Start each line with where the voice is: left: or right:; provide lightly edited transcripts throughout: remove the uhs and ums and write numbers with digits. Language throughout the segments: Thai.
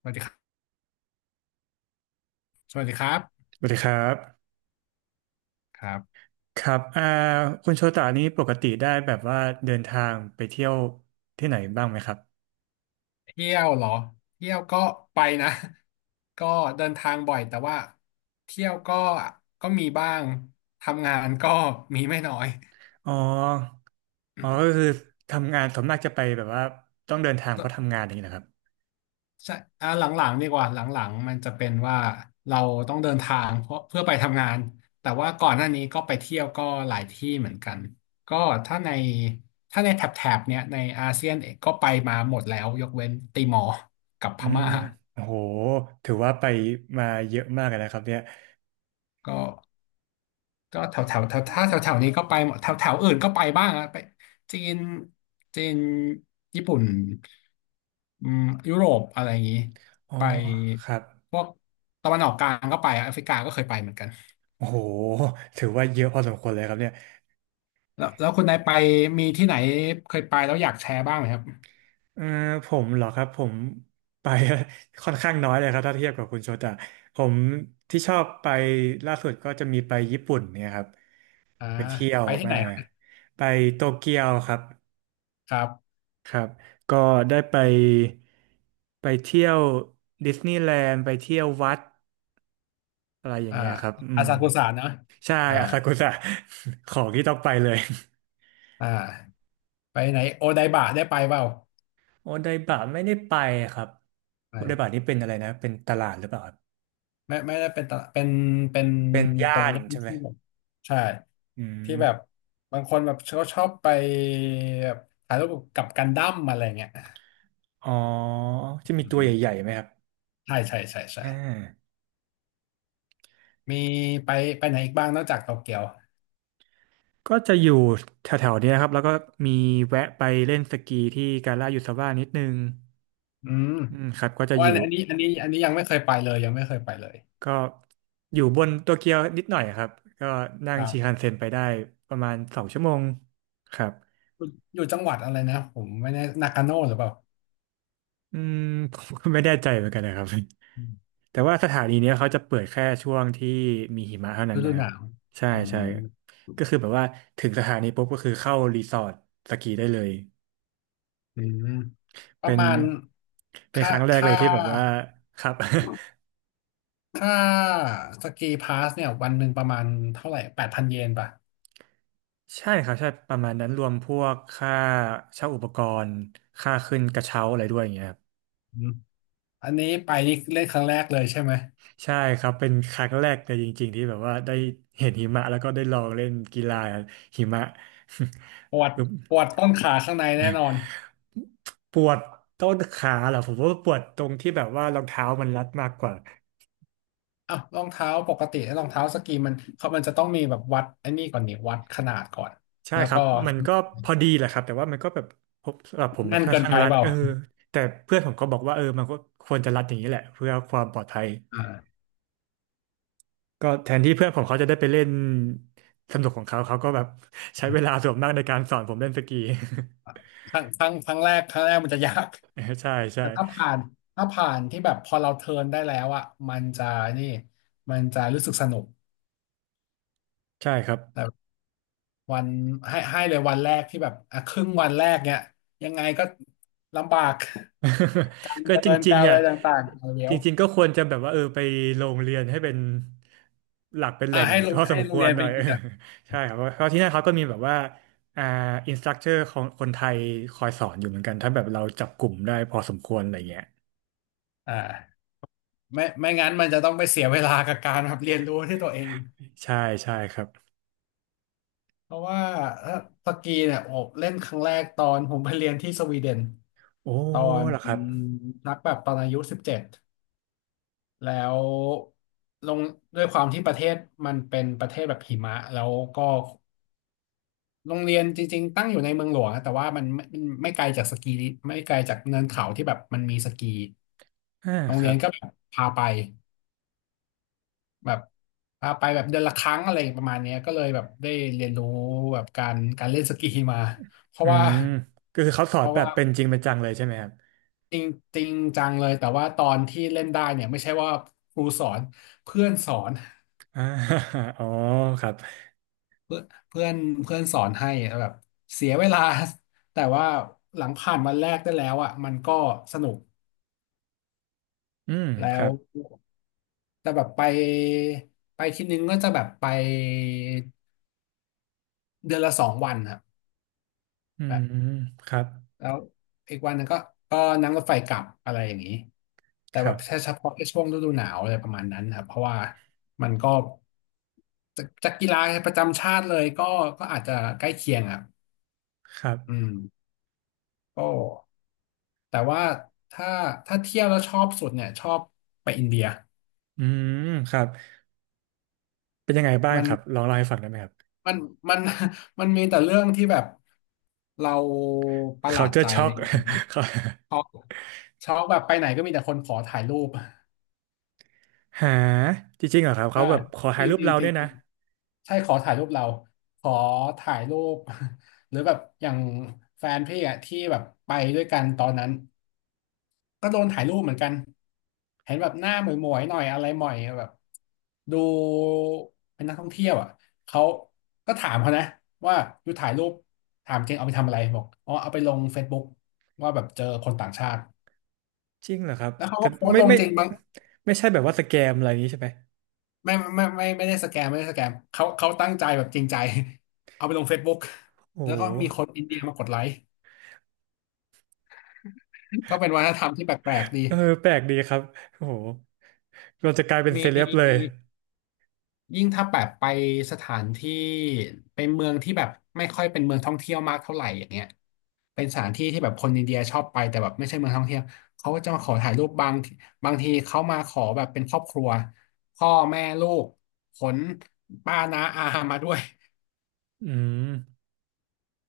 left: สวัสดีครับสวัสดีครับ
right: สวัสดีครับ
left: ครับ
right: ครับคุณโชตานี้ปกติได้แบบว่าเดินทางไปเที่ยวที่ไหนบ้างไหมครับ
left: เที่ยวเหรอเที่ยวก็ไปนะ ก็เดินทางบ่อยแต่ว่าเที่ยวก็มีบ้างทำงานก็ มีไม่น้อย
right: อ๋ออ๋อก็ คือทำงานส่วนมากจะไปแบบว่าต้องเดินทางเพ
left: ก็
right: ราะทำงานอย่างนี้นะครับ
left: ใช่หลังๆดีกว่าหลังๆมันจะเป็นว่าเราต้องเดินทางเพราะเพื่อไปทำงานแต่ว่าก่อนหน้านี้ก็ไปเที่ยวก็หลายที่เหมือนกันก็ถ้าในถ้าในแถบเนี้ยในอาเซียนเองก็ไปมาหมดแล้วยกเว้นติมอร์กับพ
right: อื
left: ม่า
right: มโอ้โหถือว่าไปมาเยอะมากเลยนะครับเนี่ย
left: ก็ ก็แถวแถวแถวถ้าแถวแถวนี้ก็ไปหมดแถวแถวอื่นก็ไปบ้างอะไปจีนจีนญี่ปุ่นอืมยุโรปอะไรอย่างนี้
right: อ๋อ
left: ไป
right: ครับ
left: พวกตะวันออกกลางก็ไปอะแอฟริกาก็เคยไปเหมือนกัน
right: โอ้โหถือว่าเยอะพอสมควรเลยครับเนี่ย
left: แล้วคุณนายไปมีที่ไหนเคยไปแล้วอยากแชร์บ้างไหมครับ
right: เออผมเหรอครับผมไป ค่อนข้างน้อยเลยครับถ้าเทียบกับคุณโชตะผมที่ชอบไปล่าสุดก็จะมีไปญี่ปุ่นเนี่ยครับ
left: อ่า
right: ไปเที่ยว
left: ไปที่ไห
right: มา
left: น
right: ไปโตเกียวครับ
left: ครับ
right: ครับก็ได้ไปไปเที่ยวดิสนีย์แลนด์ไปเที่ยววัดอะไรอย่าง
left: อ่า
right: เงี้ยครับอื
left: อา
right: ม
left: ซากุสะเนอะ
right: ใช่
left: อ่า
right: อาซากุสะ ของที่ต้องไปเลย
left: อ่าไปไหนโอไดบะได้ไปเปล่า
right: โอไดบะไม่ได้ไปครับ
left: ไป
right: โอไดบะนี่เป็นอะไรนะเป็นตลาดหรือเปล่าครับ
left: ไม่ได้เป็นตลาดเป็นเป็น
right: เป็น
left: ตร
right: ย่า
left: ง
right: น
left: ย่าน
right: ใช่ไหม
left: ที่แบบใช่
right: อื
left: ที่แบบ
right: ม
left: บางคนแบบเขาชอบไปแบบถ่ายรูปกับกันดั้มอะไรเงี้ย
right: อ๋อจะมี
left: อื
right: ตัวใหญ่
left: ม
right: ๆไหมครับ
left: ใช่ใช่ใช่ใช่
right: อ่า
left: มีไปไปไหนอีกบ้างนอกจากโตเกียว
right: ก็จะอยู่แถวๆเนี้ยครับแล้วก็มีแวะไปเล่นสกีที่กาลายูซาว่านิดนึง
left: อืม
right: อืมครับก็
left: เพ
right: จะ
left: ราะ
right: อ
left: ว่า
right: ยู่
left: อันนี้ยังไม่เคยไปเลยยังไม่เคยไปเลย
right: ก็อยู่บนโตเกียวนิดหน่อยครับก็นั่
left: ค
right: ง
left: รั
right: ชินคัน
left: บ
right: เซ็นไปได้ประมาณ2 ชั่วโมงครับ
left: อยู่อยู่จังหวัดอะไรนะผมไม่แน่นากาโน่หรือเปล่า
right: อืมผมก็ไม่แน่ใจเหมือนกันนะครับ
left: อืม
right: แต่ว่าสถานีเนี้ยเขาจะเปิดแค่ช่วงที่มีหิมะเท่านั้
left: ฤ
right: น
left: ดู
right: นะค
left: ห
right: รับ
left: นาว
right: ใช่
left: อื
right: ใช่
left: ม
right: ก็คือแบบว่าถึงสถานีปุ๊บก็คือเข้ารีสอร์ทสกีได้เลย
left: อืมป
right: เป็
left: ระ
right: น
left: มาณ
right: ค
left: ค่า
right: รั้งแรกเล
left: ค่า
right: ยที่แบบว่าครับ
left: ค่าสกีพาสเนี่ยวันหนึ่งประมาณเท่าไหร่8,000 เยนป่ะ
right: ใช่ครับใช่ประมาณนั้นรวมพวกค่าเช่าอุปกรณ์ค่าขึ้นกระเช้าอะไรด้วยอย่างเงี้ย
left: อืมอันนี้ไปนี่เล่นครั้งแรกเลยใช่ไหม
right: ใช่ครับเป็นครั้งแรกเลยจริงๆที่แบบว่าได้เห็นหิมะแล้วก็ได้ลองเล่นกีฬาหิมะ
left: ปวด
right: คือ
left: ปวดต้นขาข้างในแน่นอน
right: ปวดต้นขาเหรอผมว่าปวดตรงที่แบบว่ารองเท้ามันรัดมากกว่า
left: อ่ะรองเท้าปกติรองเท้าสกีมันเขามันจะต้องมีแบบวัดไอ้นี่ก่อนนี่วัดขนาดก่อน
right: ใช่
left: แล้ว
right: ครั
left: ก็
right: บมันก็พอดีแหละครับแต่ว่ามันก็แบบผมสำหรับผมมัน
left: แน่น
right: ค่อน
left: เกิน
right: ข้าง
left: ไป
right: รัด
left: เปล่า
right: แต่เพื่อนผมก็บอกว่าเออมันก็ควรจะรัดอย่างนี้แหละเพื่อความปลอดภัย
left: อ่า
right: ก็แทนที่เพื่อนผมเขาจะได้ไปเล่นสนุกของเขาเขาก็แบบใช้เวลาส่วนมากในการสอนผมเล่นสกี
left: ครั้งครั้งครั้งแรกครั้งแรกมันจะยาก
right: ใช่ใช่
left: แต่ถ้าผ่านที่แบบพอเราเทิร์นได้แล้วอ่ะมันจะนี่มันจะรู้สึกสนุก
right: ใช่ครับ
left: วันให้เลยวันแรกที่แบบอ่ะครึ่งวันแรกเนี่ยยังไงก็ลำบาก การ
right: ก็
left: เดิ
right: จ
left: น
right: ริง
left: การ
right: ๆ
left: อะ
right: อ่ะ
left: ไรต่างๆเอาเดี๋
right: จ
left: ยว
right: ริงๆก็ควรจะแบบว่าเออไปโรงเรียนให้เป็นหลักเป็นแห
left: อ่ะ
right: ล่ง
left: ให้โร
right: พ
left: ง
right: อส
left: ให้
right: ม
left: โร
right: ค
left: ง
right: ว
left: เรี
right: ร
left: ยน
right: ห
left: ไป
right: น่อย เอ
left: กิ
right: อ
left: นอ่ะ
right: ใช่ครับเพราะเพราะที่นั่นเขาก็มีแบบว่าอ่าอินสตรัคเตอร์ของคนไทยคอยสอนอยู่เหมือนกันถ้าแบบเราจับกลุ่มได้พอสมควรอะไรเงี้ย
left: อ่าไม่งั้นมันจะต้องไปเสียเวลากับการแบบเรียนรู้ที่ตัวเอง
right: ใช่ใช่ครับ
left: เพราะว่าเอ่อสกีเนี่ยโอบเล่นครั้งแรกตอนผมไปเรียนที่สวีเดน
right: โอ้
left: ตอน
right: เหรอค
left: อื
right: รับ
left: มนักแบบตอนอายุ17แล้วลงด้วยความที่ประเทศมันเป็นประเทศแบบหิมะแล้วก็ โรงเรียนจริงๆตั้งอยู่ในเมืองหลวงนะแต่ว่ามันไม่ไกลจากสกีไม่ไกลจากเนินเขาที่แบบมันมีสกี
right: อ่า
left: โรง
right: ค
left: เรี
right: รั
left: ยน
right: บ
left: ก็แบบพาไปแบบพาไปแบบเดือนละครั้งอะไรประมาณเนี้ยก็เลยแบบได้เรียนรู้แบบการเล่นสกีมาเพ
right: อื
left: ราะว่า
right: มก็คือเขาสอ
left: เพ
right: น
left: ราะ
right: แบ
left: ว่า
right: บเป็นจริงเป็นจังเลยใช่ไหมครับ
left: จริงจริงจังเลยแต่ว่าตอนที่เล่นได้เนี่ยไม่ใช่ว่าครูสอนเพื่อนสอน
right: อ่า อ๋อครับ
left: เพื่อนเพื่อนเพื่อนสอนให้แบบเสียเวลา แต่ว่าหลังผ่านวันแรกได้แล้วอ่ะมันก็สนุก
right: อืมค
left: แล้ว
right: รับ
left: แต่แบบไปทีนึงก็จะแบบไปเดือนละ2 วันครับ
right: อื
left: แบบ
right: มครับ
left: แล้วอีกวันหนึงก็นั่งรถไฟกลับอะไรอย่างนี้แต่
right: ค
left: แบ
right: รั
left: บแค่
right: บ
left: เฉพาะแค่ช่วงฤดูหนาวอะไรประมาณนั้นครับเพราะว่ามันก็จากกีฬาประจำชาติเลยก็ก็อาจจะใกล้เคียงอ่ะ
right: ครับ
left: อืมก็แต่ว่าถ้าถ้าเที่ยวแล้วชอบสุดเนี่ยชอบไปอินเดีย
right: อืมครับ เป็นยังไงบ้าง
left: มัน
right: ครับลองเล่าให้ฟังได้ไหมครับ
left: มันมัน มันมีแต่เรื่องที่แบบเราประหลาดใจ
right: culture
left: นะ
right: shock
left: อีกนะ
right: เขา
left: ช็อกช็อกแบบไปไหนก็มีแต่คนขอถ่ายรูป
right: หาจริงๆเหรอครับเขา
left: อ่า
right: แบบขอ
left: จ
right: ถ่าย
left: ริง
right: รูป
left: จริง
right: เรา
left: จริ
right: ด้ว
left: ง
right: ยนะ
left: ใช่ขอถ่ายรูปเราขอถ่ายรูป หรือแบบอย่างแฟนพี่อะที่แบบไปด้วยกันตอนนั้น ก็โดนถ่ายรูปเหมือนกัน เห็นแบบหน้าหมวยๆหน่อยอะไรหม่อยแบบดูเป็นนักท่องเที่ยวอ่ะเขาก็ถามเขานะว่าอยู่ถ่ายรูปถามเก่งเอาไปทำอะไรบอกอ๋อเอาไปลง Facebook ว่าแบบเจอคนต่างชาติ
right: จริงเหรอครับ
left: แล้วเขา
right: แต่
left: ก็โพสต์
right: ไม่
left: ลง
right: ไม่
left: จริงบาง
right: ไม่ใช่แบบว่าสแกมอะไรอย่างนี้ใช่ไหม
left: ไม่ได้สแกมไม่ได้สแกมเขาเขาตั้งใจแบบจริงใจเอาไปลง Facebook
right: โอ้
left: แล้ว
right: โ
left: ก็มีค
right: ห
left: นอินเดียมากดไลค์ก็เป็นวัฒนธรรมที่แปลกๆดี
right: เออแปลกดีครับโอ้โหเราจะกลายเป็น
left: ม
right: เซเลบเลย
left: ี ยิ่งถ้าแบบไปสถานที่ไปเมืองที่แบบไม่ค่อยเป็นเมืองท่องเที่ยวมากเท่าไหร่อย่างเงี้ยเป็นสถานที่ที่แบบคนอินเดียชอบไปแต่แบบไม่ใช่เมืองท่องเที่ยวเขาก็จะมาขอถ่ายรูปบางทีเขามาขอแบบเป็นครอบครัวพ่อแม่ลูกขนป้าน้าอามาด้วย
right: อืม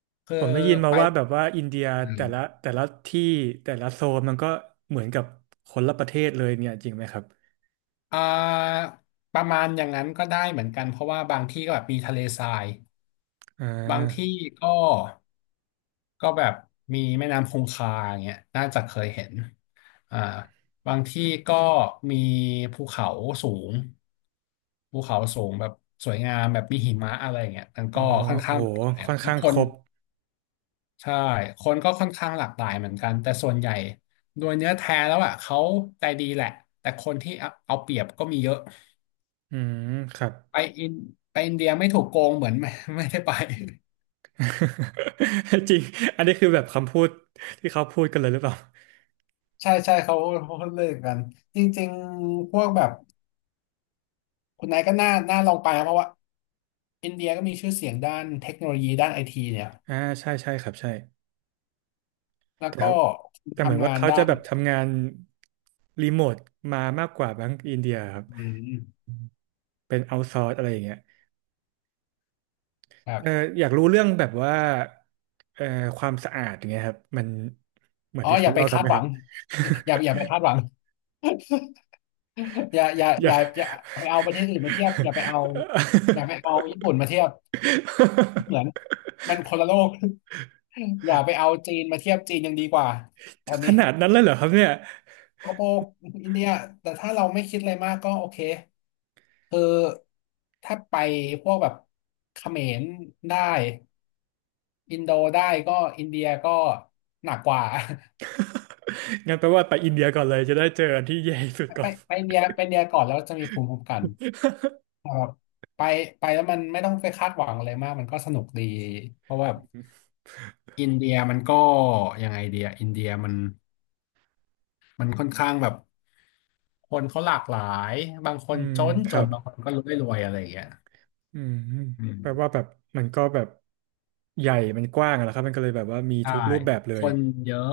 left: คื
right: ผ
left: อ
right: มได้ยินมา
left: ไป
right: ว่าแบบว่าอินเดีย
left: อืม
right: แต่ละที่แต่ละโซนมันก็เหมือนกับคนละประเทศเลยเนี่ยจริงไหมครับ
left: อ่าประมาณอย่างนั้นก็ได้เหมือนกันเพราะว่าบางที่ก็แบบมีทะเลทราย
right: อ่
left: บางที่
right: า
left: ก็ก็แบบมีแม่น้ำคงคาอย่างเงี้ยน่าจะเคยเห็นอ่าบางที่ก็มีภูเขาสูงแบบสวยงามแบบมีหิมะอะไรอย่างเงี้ยมัน
right: อ๋อ
left: ก็ค่อน
right: โอ้
left: ข้างหลา
right: โห
left: กหลาย
right: ค่อน
left: แล้ว
right: ข้าง
left: ค
right: ค
left: น
right: รบ
left: ใช่คนก็ค่อนข้างหลากหลายเหมือนกันแต่ส่วนใหญ่โดยเนื้อแท้แล้วอ่ะเขาใจดีแหละแต่คนที่เอาเปรียบก็มีเยอะ
right: อืมครับ
left: ไปอินไปอินเดียไม่ถูกโกงเหมือน ไม่ไม่ได้ไป
right: จริง อันนี้คือแบบคำพูดที่เขาพูดกันเลยหรือเปล่า
left: ใช่ใช่เขาเขาเลิกกันจริงๆพวกแบบคุณนายก็น่าลองไปนะเพราะว่าอินเดียก็มีชื่อเสียงด้านเทคโนโลยีด้านไอทีเนี่ย
right: อ่าใช่ใช่ครับใช่
left: แล้ว
right: แต่ค
left: ก็
right: รับแต่เหมือน
left: ทำ
right: ว่า
left: งาน
right: เขา
left: ด้า
right: จะ
left: น
right: แบบทำงานรีโมทมามากกว่าแบงก์อินเดียครับ
left: อืม
right: เป็นเอา s o ซอร์สอะไรอย่างเงี้ย
left: ครั
right: เอ
left: บ
right: ออยากรู้เรื่องแบบว่าเอ่อความสะอาดอย่างเงี้ยครับมันเหมือน
left: อ๋อ
right: ที่
left: อ
right: เขา
left: ย่าไป
right: เล่ากัน
left: คา
right: ไห
left: ด
right: ม
left: ห
right: ค
left: วั
right: รับ
left: ง อย่าไปคาดหวัง
right: อยาก
left: อย่าไปเอาประเทศอื่นมาเทียบอย่าไปเอาญี่ปุ่นมาเทียบเหมือนมันคนละโลก อย่าไปเอาจีนมาเทียบจีนยังดีกว่าตอน
right: ข
left: นี้
right: นาดนั้นเลยเหรอครับเนี่ย
left: โกระโปกอินเดียแต่ถ้าเราไม่คิดอะไรมากก็โอเคคือถ้าไปพวกแบบเขมรได้อินโดได้ก็อินเดียก็หนักกว่า
right: งั้นแปลว่าไปอินเดียก่อนเลยจะได้เจออันที่แย่ที่สุด ก่
left: ไป
right: อน
left: ไปอินเดียก่อนแล้วจะมีภูมิคุ้มกันครับไปไปแล้วมันไม่ต้องไปคาดหวังอะไรมากมันก็สนุกดีเพราะว่าอินเดียมันก็ยังไงเดียอินเดียมันค่อนข้างแบบคนเขาหลากหลายบางค
right: อื
left: น
right: ม
left: จน
right: ค
left: จ
right: รั
left: น
right: บ
left: บางคนก็รวยรวยอะไรอย่างเงี้ย
right: อืม
left: อืม
right: แปลว่าแบบมันก็แบบใหญ่มันกว้างอะนะครับมันก็เลยแบบว่ามี
left: ใช่
right: ทุกรูปแบบเล
left: ค
right: ย
left: นเยอะ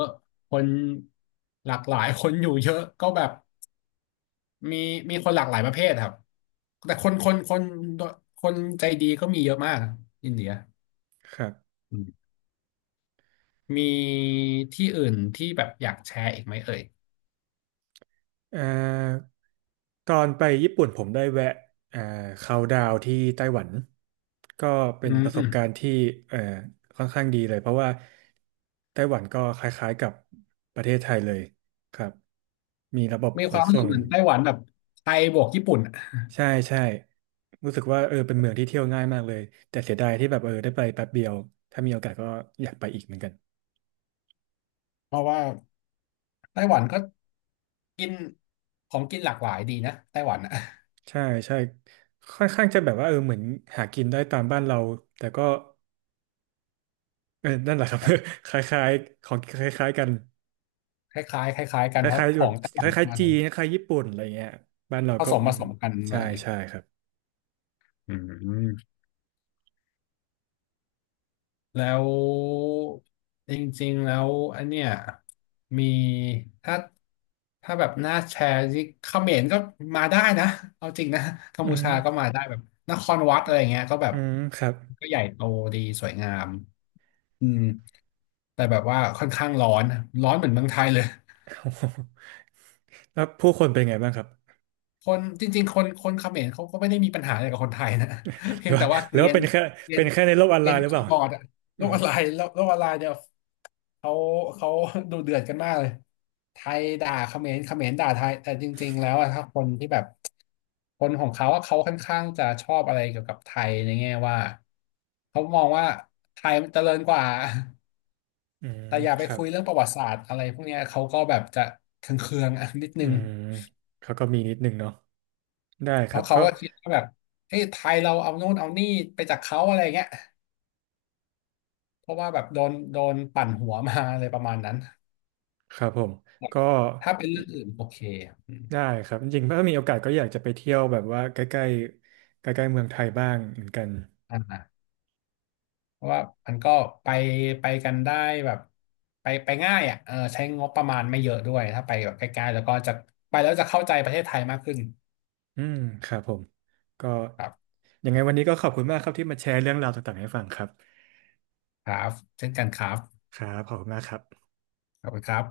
left: คนหลากหลาย คนอยู่เยอะก็แบบมีมีคนหลากหลายประเภทครับแต่คนใจดีก็มีเยอะมากอินเดีย
right: ครับ
left: อืมมีที่อื่นที่แบบอยากแชร์อีกไหมเอ่ย
right: เอ่อตอนไปญี่ปุ่นผมได้แวะเอ่อเขาน์ดาวน์ที่ไต้หวัน ก็เป็
left: อื
right: นประสบการณ์
left: ม
right: ที่เอ่อค่อนข้างดีเลยเพราะว่าไต้หวันก็คล้ายๆกับประเทศไทยเลยครับมีระบบ
left: มี
right: ข
left: ค
right: น
left: วามรู้
right: ส่
left: สึก
right: ง
left: เหมือนไต้หวันแบบไทยบวกญี่ปุ่นอะ
right: ใช่ใช่รู้สึกว่าเออเป็นเมืองที่เที่ยวง่ายมากเลยแต่เสียดายที่แบบเออได้ไปแป๊บเดียวถ้ามีโอกาสก็อยากไปอีกเหมือนกัน
left: เพราะว่าไต้หวันก็กินของกินหลากหลายดีนะไต้หวันอะ
right: ใช่ใช่ค่อนข้างจะแบบว่าเออเหมือนหากินได้ตามบ้านเราแต่ก็เออนั่นแหละครับ
left: แบบ
right: คล้ายๆของคล้ายๆกัน
left: คล้ายๆคล้ายๆกั
right: ค
left: นเพราะ
right: ล้าย
left: ข
right: ๆแบ
left: อ
right: บ
left: งไต้ห
right: ค
left: วัน
right: ล้าย
left: มา
right: ๆจี
left: ไทย
right: นคล้ายๆญี่ปุ่นอะไรเงี้ยบ้านเราก็อื
left: ผ
right: ม
left: สมกันอะไร
right: ใช่
left: อย่างเงี้ย
right: ใช่ครับ
left: อืม แล้วจริงๆแล้วอันเนี้ยมีถ้าถ้าแบบน่าแชร์ที่เขมรก็มาได้นะเอาจริงนะกัม
right: อื
left: พู
right: ม
left: ชาก็มาได้แบบนครวัดอะไรเงี้ยก็แบบ
right: อืมครับ
left: ก็ใหญ่โตดีสวยงามอืมแต่แบบว่าค่อนข้างร้อนร้อนเหมือนเมืองไทยเลย
right: โอ้โหแล้วผู้คนเป็นไงบ้างครับ
left: คนจริงๆคนเขมรเขาก็ไม่ได้มีปัญหาอะไรกับคนไทยนะ
right: ห
left: เพี
right: รื
left: ย
right: อ
left: งแต่
right: ว่า
left: ว่าเก
right: หรือ
left: รีย
right: ว่า
left: น
right: เป็นแค่
left: เกรีย
right: เป็
left: น
right: นแค่ในโลกออ
left: เก
right: นไล
left: รียน
right: น์หรือเป
left: คี
right: ล่า
left: ย์บอร์ดอะโล
right: อ่า
left: กออนไลน์โลกออนไลน์เนี่ยเขาเขา ดูเดือดกันมากเลยไทยด่าเขมรเขมรด่าไทยแต่จริงๆแล้วอะถ้าคนที่แบบคนของเขาอะเขาค่อนข้างจะชอบอะไรเกี่ยวกับไทยในแง่ว่าเขามองว่าไทยมันเจริญกว่า
right: อืม
left: แต่อย่า
right: ค
left: ไป
right: รั
left: คุ
right: บ
left: ยเรื่องประวัติศาสตร์อะไรพวกเนี้ยเขาก็แบบจะเคืองๆอะนิด
right: อื
left: นึง
right: มเขาก็มีนิดหนึ่งเนาะได้ค
left: แล้
right: รั
left: ว
right: บ
left: เขา
right: ก็
left: ก็คิดว่าแบบเอ้ยไทยเราเอาโน่นเอานี่ไปจากเขาอะไรเงี้ยเพราะว่าแบบโดนปั่นหัวมาอะไรประมาณนั้น
right: ครับผมก็
left: ถ้าเป็นเรื่องอื่นโอเคอืม
right: ได้ครับจริงๆถ้ามีโอกาสก็อยากจะไปเที่ยวแบบว่าใกล้ๆใกล้ๆเมืองไทยบ้างเหมือนกัน
left: อ่าเพราะว่ามันก็ไปไปกันได้แบบไปง่ายอ่ะเออใช้งบประมาณไม่เยอะด้วยถ้าไปแบบใกล้ๆแล้วก็จะไปแล้วจะเข้าใจประเทศไทยมากขึ้น
right: อืมครับผมก็
left: ครับ
right: ยังไงวันนี้ก็ขอบคุณมากครับที่มาแชร์เรื่องราวต่างๆให้ฟังครับ
left: ครับเช่นกันครับ
right: ครับขอบคุณมากครับ
left: ขอบคุณครับ